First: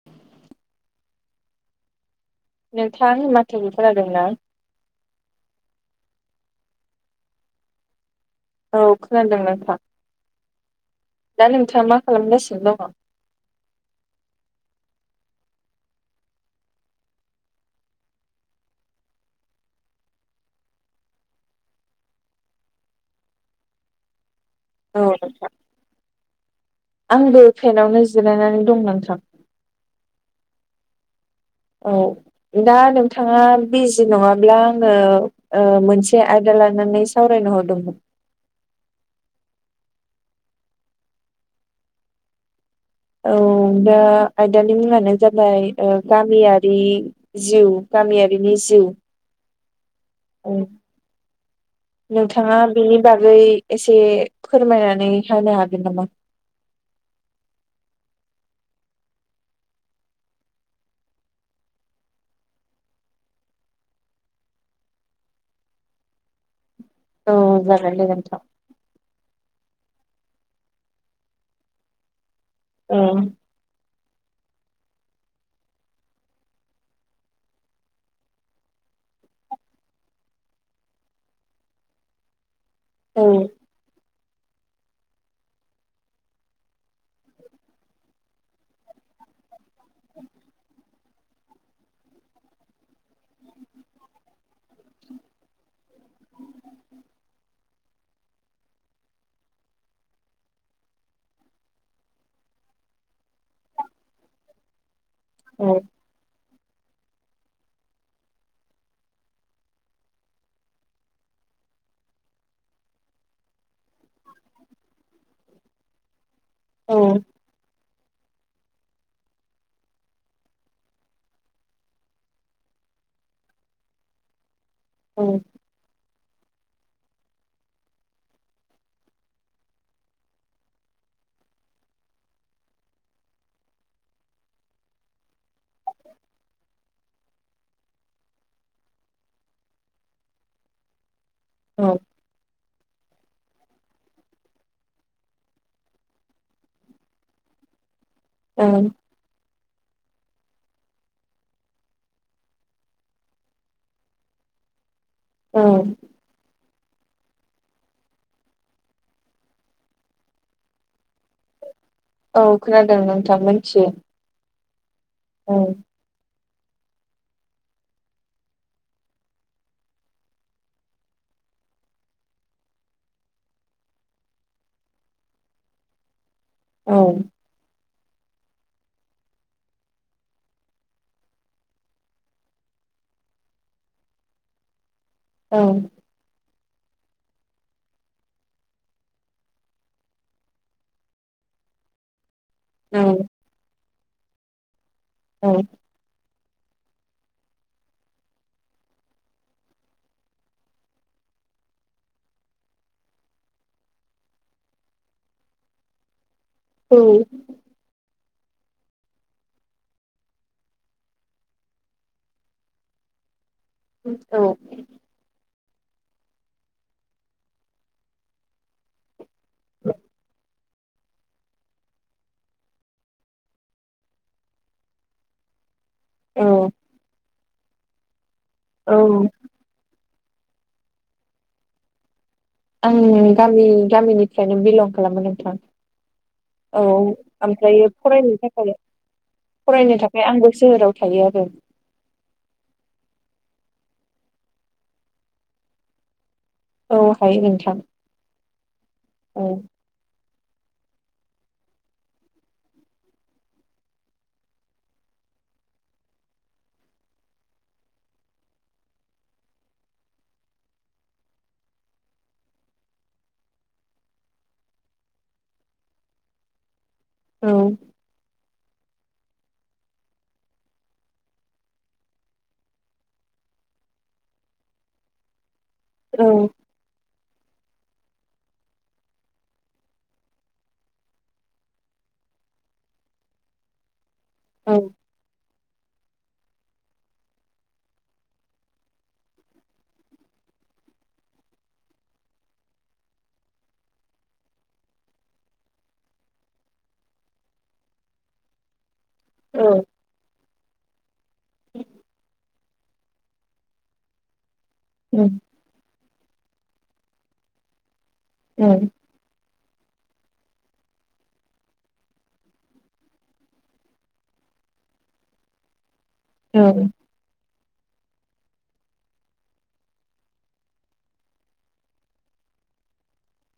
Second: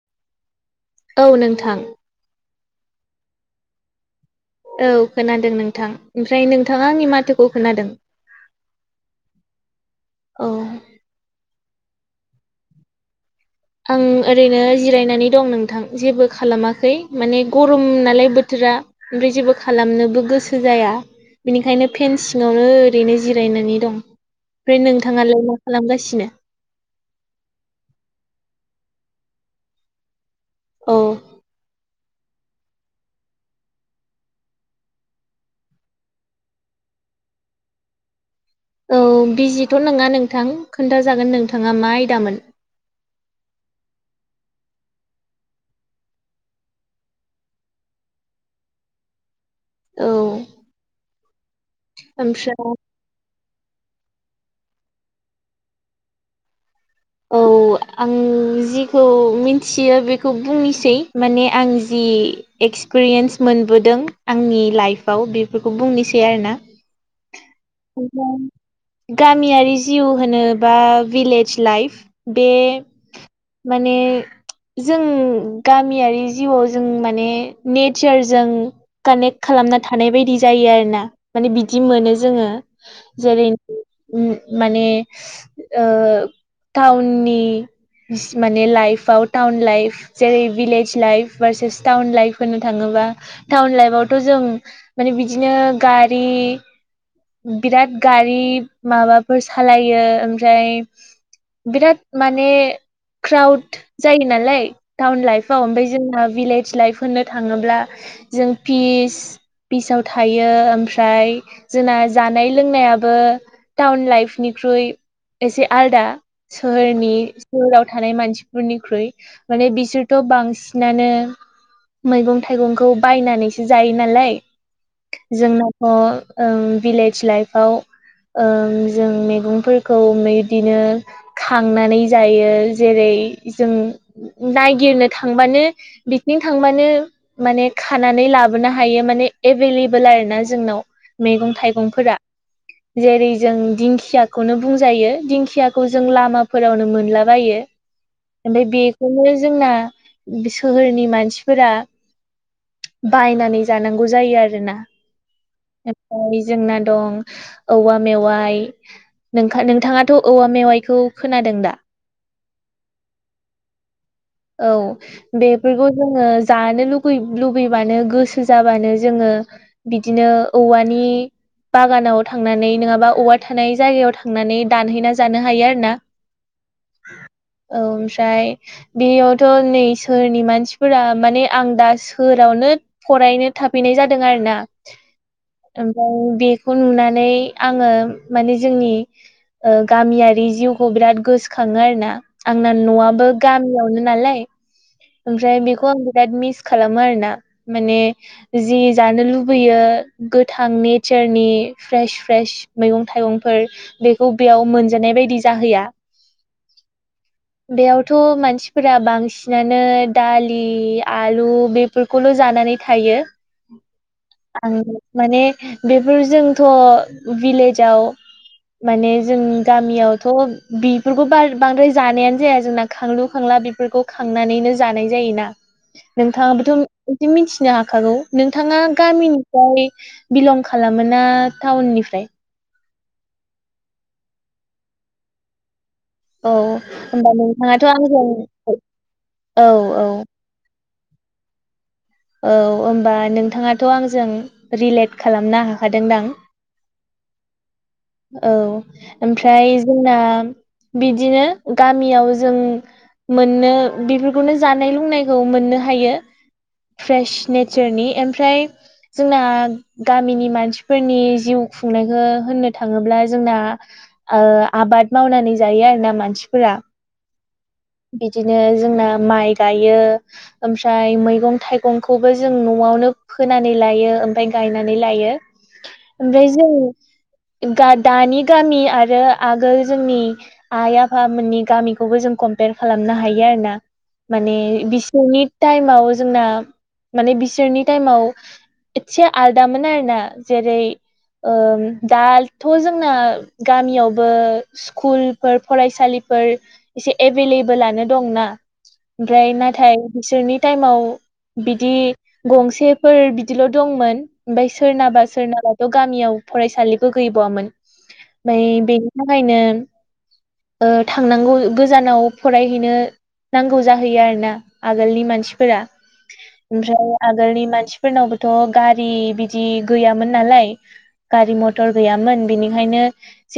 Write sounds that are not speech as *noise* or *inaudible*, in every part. *inaudible* औ नोंथां नोंथा लासैयै खोनादों ना? औ खोनादों नोंथां ओमफ्राय नोंथाङा आंनि माथोखौ खोनादों? औ खोनादों नोंथां औ दा नोंथाङा मा खालामगासिनो दङ? आं ओरैनो जिरायनानै दं नोंथां जेबो खालामाखै माने गरम नालाय बोथोरा। ओमफ्राय जेबो खालामनोबो गोसो जाया। बिनिखायनो फेनसिंावनो ओरैनो जिरायनानै दं ओमफ्राय औ नोंथाङालाय मा खालामगासिनो? आंबो फेेनावनो जिरायनानै दं नोंथां। औ औ दा नोंथाङा बिजि नङाब्ला आङो मोनसे आयदा लानानै सावरायनो हरदोंमोन। औ बिजिथ' नङा नोंथां खोन्थाजागोन नोंथाङा मा आयदामोन। औ दा आयदानि मुङानो जाबाय ओ गामियारि जिउ गामियारिनि जिउ औ ओमफ्राय नोंथाङा बेनि बागै एसे फोरमायनानै होनानो हागोन नामा? औ आं जिखौ मिथियो बेखौ बुंनोसै माने आं जि एक्सपिरियेन्स मोनबोदों आंनि लाइफआव बेफोरखौ बुंनोसै आरो ना? औ ज *unintelligible* गामियारि जिउ होनोोबा भिलेज लाइफ बे अ माने जों गामियारि जिउआव जों माने नेचारजों कानेक्ट खालामना थानाय बायदि जायो आरोोना माने बिदि मोनो जोङो। औ जेरै माने टाउननि माने लाइफआव टाउन लाइफ जेरै भिलेज लाइफ बारसेस टाउन लाइफ होनो थाङोबा टाउन लाइफआवथ' जों माने बिदिनो गारि बिराद गारि माबाफोर सालायो ओमफ्राय बिराद माने क्राउड जायो नालाय टाउन लाइफआव औ ओमफ्राय जोंना भिलेज लाइफ होनो थाङोब्ला जों फिस बिसाव थायो ओमफ्राय जोंना जानाय लोंनायाबो टाउन लाइफनिख्रुइ एसे आलदा औ सोहोरनि सलाव थानाय मानसिफोरनिख्रुइ माने बिसोरथ' बांसिनानो मैगं थाइगंखौ बायनानैसो जायो नालाय औ जोंनाथ' ओं भिलेज लाइफाव ओं जों मेगंफोरखौ मैदिनो खांनानै जायो जेरै जों नायगिरनो थांबानो बिकनिक थांबानो माने खानानै लाबोनो हायो माने एभेलेबोल आरो ना जोंनाव मेगं औ थाइगंफोरा। जेरै जों दिंखियाखौनो बुंजायो। दिंखियाखौ जों लामाफोरावनो मो मोनलाबायो ओमफ्राय ओं बेखौनो जोंना सोहोरनि मानसिफोरा बायनानै जानांगौ जायो आरोना औ ओमफाय जोंना दं औवा मेवाइ नोंखा नोंथाङाथ' औवा मेवाइखौ खोनादों दा? औ खोनादों नोंथां मोनथियो। औ औ बेफोरखौ जोङो जानो लुगै लुगैबानो गोसो जाबानो जोङो बिदिनो औवानि बागानाव थांनानै नङाबा औवा थानाय जायगायाव थांनानै दानहैना जानो हायो आरो ना। औ औ ओमफ्राय बेयावथ' नै सोहोरनि मानसिफोरा माने आं दा सोरावनो फरायनो थाफैनाय जादों आरो ना औ ओम ओ बेखौ नुनानै आङो माने जोंनि ओ गामियारि जिउखौ बिराद गोस खाङो आरो ना आंना औ न'आबो गामियावनो नालाय। औ ओमफ्राय बेखौ आं बिराद मिस खालामो आरो ना माने जि जानो लुबैयो गोथां नेचारनि फ्रेश फ्रेश मैगं थाइगंफोर बेखौ बेयाव मोनजानाय बायदि जाहैया। औ। बेयावथ' मानसिफोरा बांसिनानो दालि आलु बे फोरखौल' जानानै थायो औ आं माने बेफोर जोंथ' भिलेजाव माने जों गामियावथ' बिफोरखौ बार बांद्राय जानायानो जाया जोंना खांलु खांला बेफोरखौ खांनानैनो जानाय जायोना। औ नोंथाङाबोथ' एसे मिथिनो हाखागौ नोंथाङा औ गामिनि फ्राय बिलं खालामो ना टाउननिफ्राय? आं गामि गामिनिफ्रायनो बिलं खालामो नोंथां। औ होमबा आमफ्राय नोंथाङाथ' आंजों फरायनो थाखाय औ फरायनो औ थाखाय आंबो सोहोराव थायो आरो। औ ओमबा नोंथाङाथ' आंजों रिलेट खालामनो हाखादोंदां? औ हायो नोंथां औ औ ओमफ्राय जोंना बिदिनो गामियाव जों मोननो बेफोरखौनो जानाय लोंनायखौ मोननो हायो। फ्रेश नेचारनि एमफ्राय जोंना गामिनि मानसिफोरनि जिउ खुंनायखो होननो थाङोब्ला जोंना ओ आबाद मावनानै जायो आरो ना मानसिफोरा। औ बिदिनो जोंना माइ गायो ओमफ्राय मैगं थाइगंखौबो जों न'आवनो फोनानै लायो ओमफाय गायनानै लायो औ ओमफ्राय जों दा दानि गामि आरो आगोल जोंनि आइ आफामोननि गामिखौबो जों खम खालामनो हायो आरो ना माने औ बिसोरनि टाइमाव जोंना माने बिसोरनि टाइमाव इसे आलादा मोनोन आरोना जेरै- ओ दाथ' जोंना गामियावबो स्कुलफोर फरायसालिफोर एभेलेबोेलानो दंना ओमफ्राय औ नाथाय बिसोरनि टाइमाव बिदि गंसेफोर बिदिल' दंमोन ओमफ्राय सोरनाबा उम सोरनाबा थ' गामियाव फरायसालिबो गैबावामोन ओमफ्राय उम बे थाखायनो ओ थांनांगौ गोजानाव फरायहैनो नांगौ जाहैयो आरोना आगोलनि मानसिफोरा औ ओमफ्राय आगोलनि मानसिफोरनावबोथ' गारि बिदि गैयामोन नालाय गारि मथर गैयामोन बिनिखायनो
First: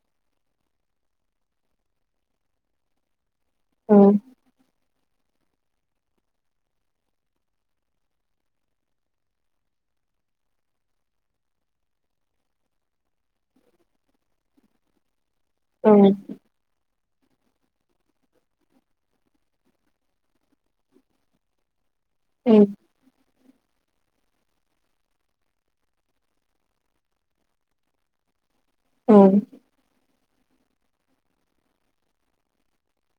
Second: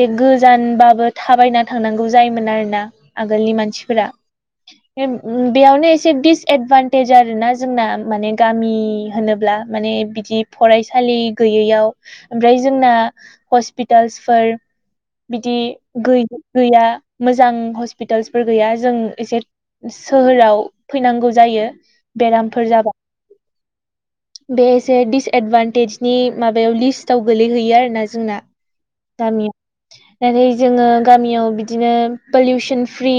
जे गोजानबाबो थाबायना थांनांगौ जायोमोन आरोना आगोलनि मानसिफोरा *inaudible* बेयावनो एसे दिडिसएदभान्टेज आरोना जोंना माने गामि होनोब्ला माने बिदि फरायसालि गैयैयाव ओमफ्राय जोंना हस्पिटाल्सफोर बिदि उम औ गै गैया मोजां हस्पि हस्पिटालसफोर गैया जों एसे सोहोराव फैनांगौ जायो औ बेरामफोर जाबा बे एसे दिडिसएदभान्टेजनि माबायाव लिस्टआव गोलैहैयो आरोना जोंना गामियाव नाथाय जोङो गामियाव बिदिनो पलिउसन फ्रि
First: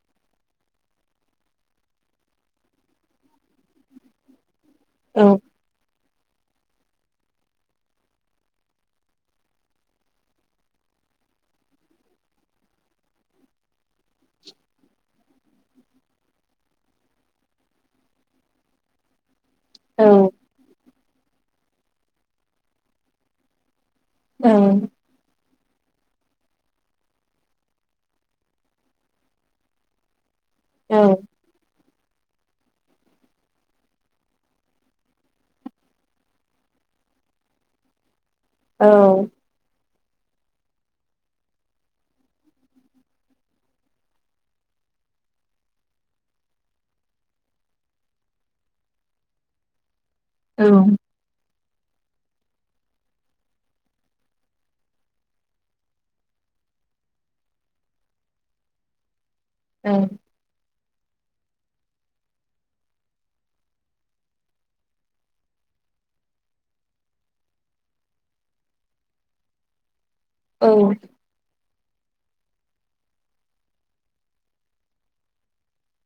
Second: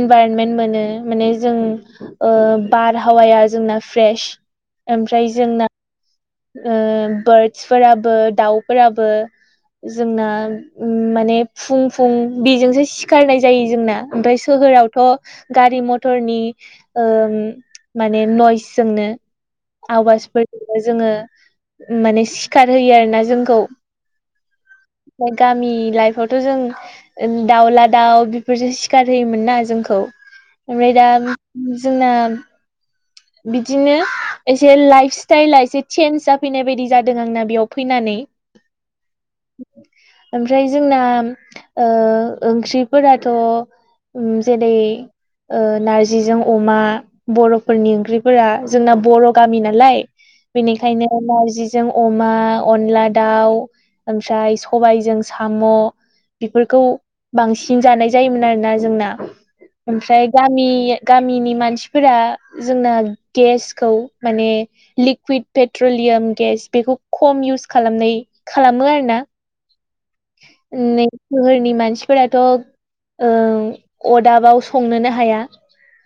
इनभाइरनमेन्ट मोनो माने जों बारहावाया जोंना फ्रेश औ ओमफ्राय जोंना बार्दसफोराबो दाउफोराबो जोंना माने उम फुं फुं बेजोंसो सिखारनाय जायो जोंना ओमफ्राय सोहोरावथ' गारि मथरनि ओ माने नइस जोंनो आवाजफोरजोंबो जोङो माने सिखार होयो आरो ना जोंखौ औ गामि लाइफआवथ' जों दाउला दाउ बेफोरसो सि सिखार होयोमोन ना जोंखौ ओमफ्राय दा जोंना बिदिनो एसे लाइफ स्टाइला एसे चेन्ज जाफैनाय बायदि जादों आंना बेयाव फैनानै औ ओमफ्राय जोंना ओ ओंख्रिफोराथ' उम जेरै नारजिजों अमा बर'फोरनि ओं ख्रिफोरा जोंना बर' गामि नालाय बेनिखायनो नारजिजों अमा अनला दाउ ओमफ्राय सबायाइजों साम' बेफोरखौ बांसिन जानाय जायोमोन आरोना जोंना ओमफ्राय गामि गामिनि मानसिफोरा जोंना गेसखौ माने लिकुइड पेट्रलियाम गेस बेखौ खम इउस खालामनाय खालामो आरोना *inaudible* उम नै सोहोरनि मानसिफोराथ' अदाबाव संनोनो हाया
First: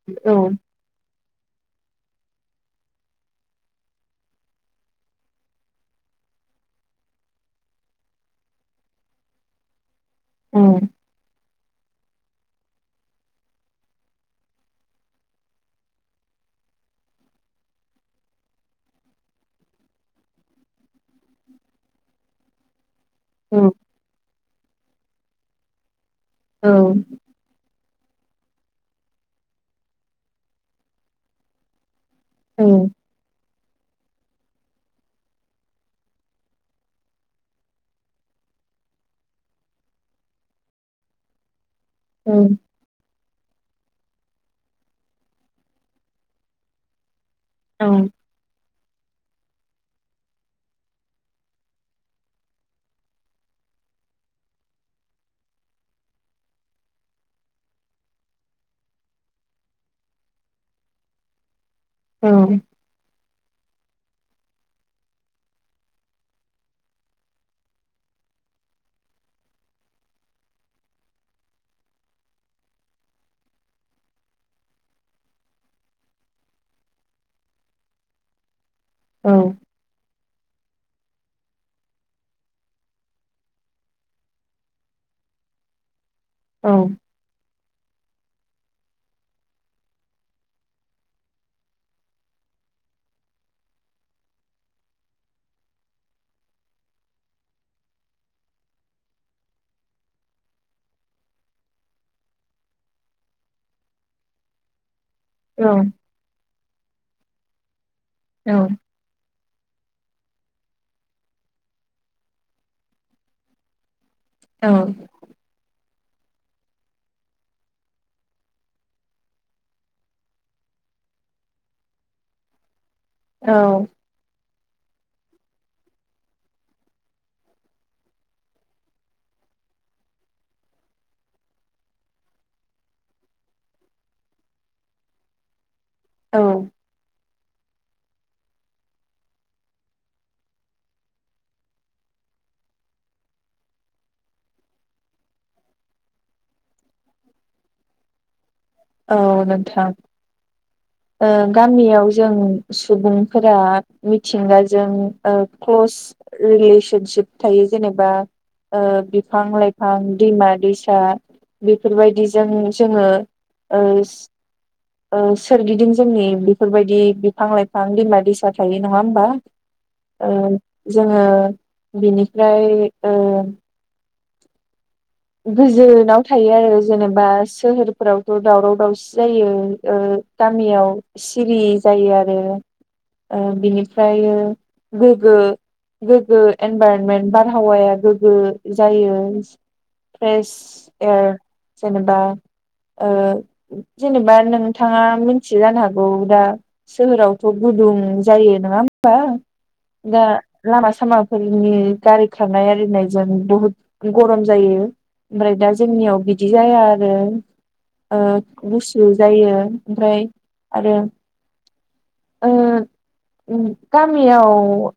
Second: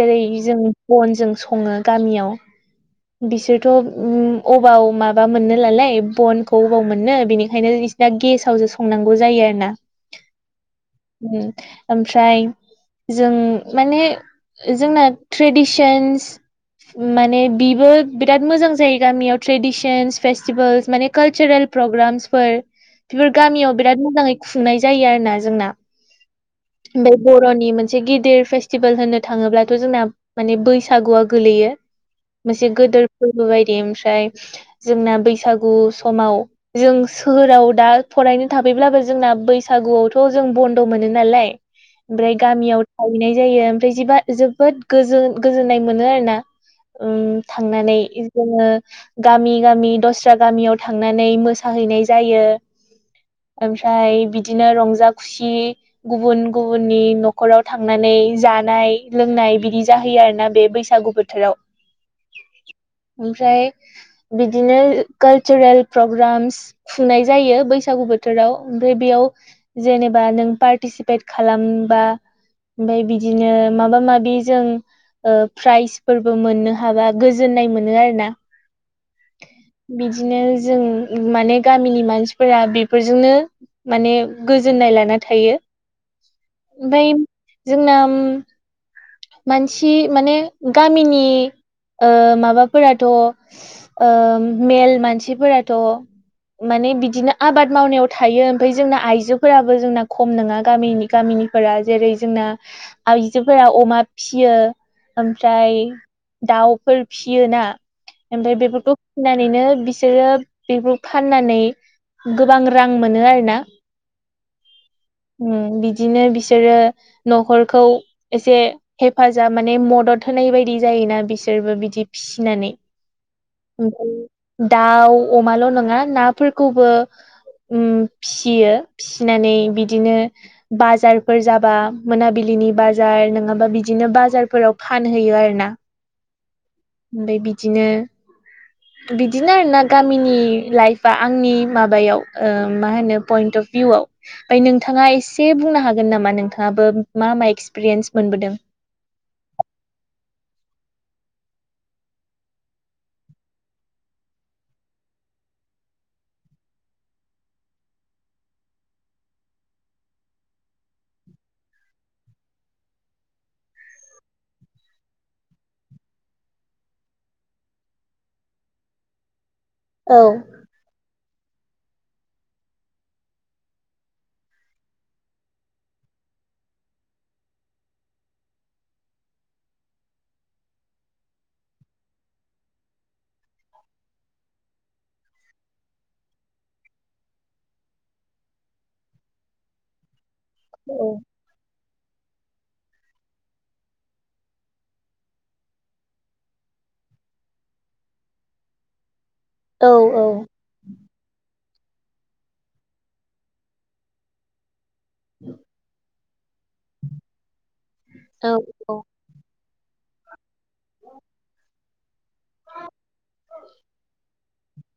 जेरै औ जों बनजों सङो गामियाव बिसोरथ' उम अबाव माबा मोनो नालाय बनखौ अबाव मोनो बिनिखायनो दा गेसावसो संनांगौ जायो आरो ना औ ओमफ्राय जों माने जोंना ट्रेडिसन्स माने बि बेबो बिराद मोजां जायो गामियाव ट्रेडिसनस फेस्टिभेल्स माने कालसारेल प्रग्रामसफोर बेफोर गामियाव बिराद मोजाङै खुंनाय जायो आरो ना जोंना औ ओमफ्राय बर'नि मोनसे गिदिर फेस्टिभेल होननो थाङोब्लाथ' जोंना माने बैसागुआ गोलैयो। मोनसे गोदोर फोरबो बायदि ओमफ्राय जोंना बैसागु समाव जों सोहोराव दा फरायनो थाफैब्लाबो जोंना बैसागुआवथ' जों बन्द' मोनो नालाय *inaudible* ओमफ्राय गामियाव थाहैनाय जायो ओमफ्रायबा जोबोद गोजोननाय मोनो आरो ना। उम थांनानै जोङो गामि गामि दस्रा गामियाव थांनानै मोसाहैनाय जायो। ओमफ्राय बिदिनो रंजा खुसि गुबुन गुबुननि न'खराव थांनानै जानाय लोंनाय बिदि जाहैयो आरोना बे बैसागु बोथोराव औ ओमफ्राय बिदिनो कालचारेल प्रग्रामस फुनाय जायो बैसागु बोथोराव ओमफ्राय बेयाव जेनेबा नों पार्टिसिपेट खालामबा ओमफ्राय बिदिनो माबा माबि जों ओ प्राइजफोरबो मोननो हाबा गोजोन्नाय मोनो आरोना औ बिदिनो जों माने गामिनि मानसिफोरा बेफोरजोंनो माने गोजोननाय लाना थायो ओमफफ्राय जोंना मानसि माने गामिनि ओ माबाफोराथ' ओ मेल मानसिफोराथ' माने बिदिनो आबाद मावनायाव थायो ओमफ्राय जोंना आइजोफोराबो जोंना खम नङा गामिनि गामिनि फोरा जेरै जोंना आइजोफोरा अमा फियो ओमफ्राय दाउफोर फिसियोना ओमफ्राय बेफोरखौ फिनानैनो बिसोरो बेखौ फाननानै गोबां रां मोनो आरो ना औ उम बिदिनो बिसोरो न'खरखौ एसे हेफाजाब माने मदद होनाय बायदि जायोना बिसोरबो बिदि फिसिनानै औ ओमफ्राय दाउ अमाल' नङा नाफोरखौबो उम फिसियो फिसिनानै बिदिनो बाजारफोर जाबा मोनाबिलिनि बाजार नङाबा बिदि बिदिनो बाजारफोराव फानहैयो आरो ना औ ओमफ्राय बिदिनो *inaudible* बिदिनो आरोना गामिनि लाइफआ आंनि माबायाव ओ मा होनो पइन्ट अफ भिउआव ओमफ्राय नोंथाङा एसे बुंनो हागोन नामा नोंथाङाबो मा मा एक्सपिरियेन्स मोनबोदों? औ नोंथां ओ गामियाव जों सुबुंफोरा मिथिंगाजों ओ क्ल'स रिलेसनसिप थायो जेनेबा ओ बिफां लाइफां दैमा दैसा बेफोरबायदिजों जोङो ओ ओ सोरगिदिं जोंनि बेफोरबायदि बिफां लाइफां दैमा दैसा थायो नङा होमबा? औ ओ जोङो बिनिफ्राय ओ गोजोनाव थायो आरो जेनेबा सोहोरफोराव दावराव दावसि जायो ओ गामियाव सिरि जायो आरो बिनिफ्राय गो्गो गोग्गो इनभरनमेन्ट बारहावाया गोग्गो जायो फ्रेस औ ए जेनेबा जेनेबा नोंथाङा मिथि जानो हागौ दा सोहोरावथ' गुदुं जायो नङा होनबा औ दा लामा सामाफोरनि गारि खारनाय आरिनायजों बुहुद गरम जायो ओमफ्राय दा जोंनियाव बिदि जाया आरो। औ औ गुसु जायो ओमफ्राय आरो गामियाव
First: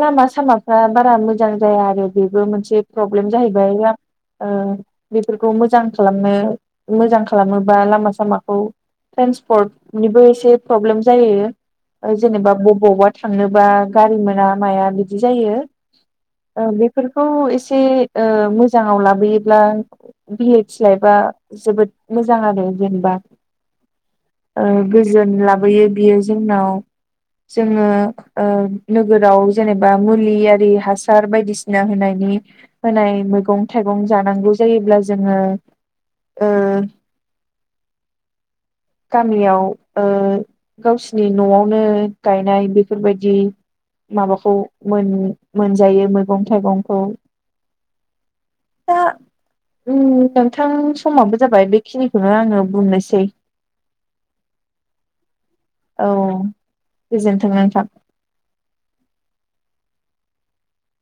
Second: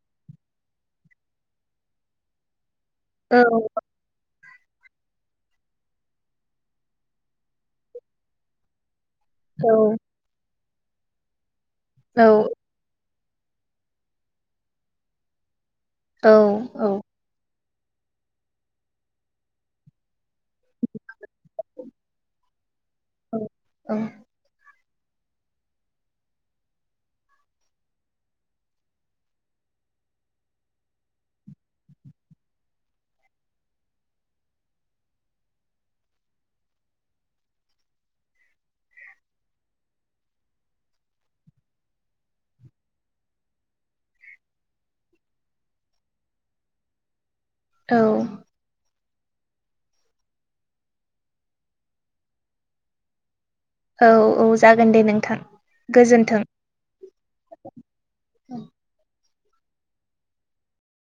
लामा सामाफ्रा बारा मोजां जाया आरो बेबो मोनसे प्रब्लेम औ जाहैबाय बेफोरखौ मोजां खालामनो मोजां खालामोबा लामा सामाखौ औ ट्रेन्सपर्टनिबो एसे प्रब्लेम जायो। जेनेबा बबावबावबा थांनोबा गारि मोना माया बिदि जायो। बेफोरखौ एसे ओ मोजाङाव लाबोयोब्ला बि एइस लाइबा जोबोद मोजां आरो जेनेबा गोजोन लाबोयो बियो जोंनाव जोङो नोगोराव जेनेबा मुलि आरि हासार बायदिसिना होनायनि होनाय मैगं थाइगं जानांगौ जायोब्ला जोङो ओ गामियाव ओ गावसिनि न'आवनो गायनाय बेफोरबायदि माबाखौ मोन मोनजायो मैगं थाइगंखौ। औ दा नोंथां समाबो जाबाय बेखिनिखौनो आङो बुंनोसै। औ औ जागोन दे नोंथां। औ गोजोन्थों। गोजोनथों नोंथां।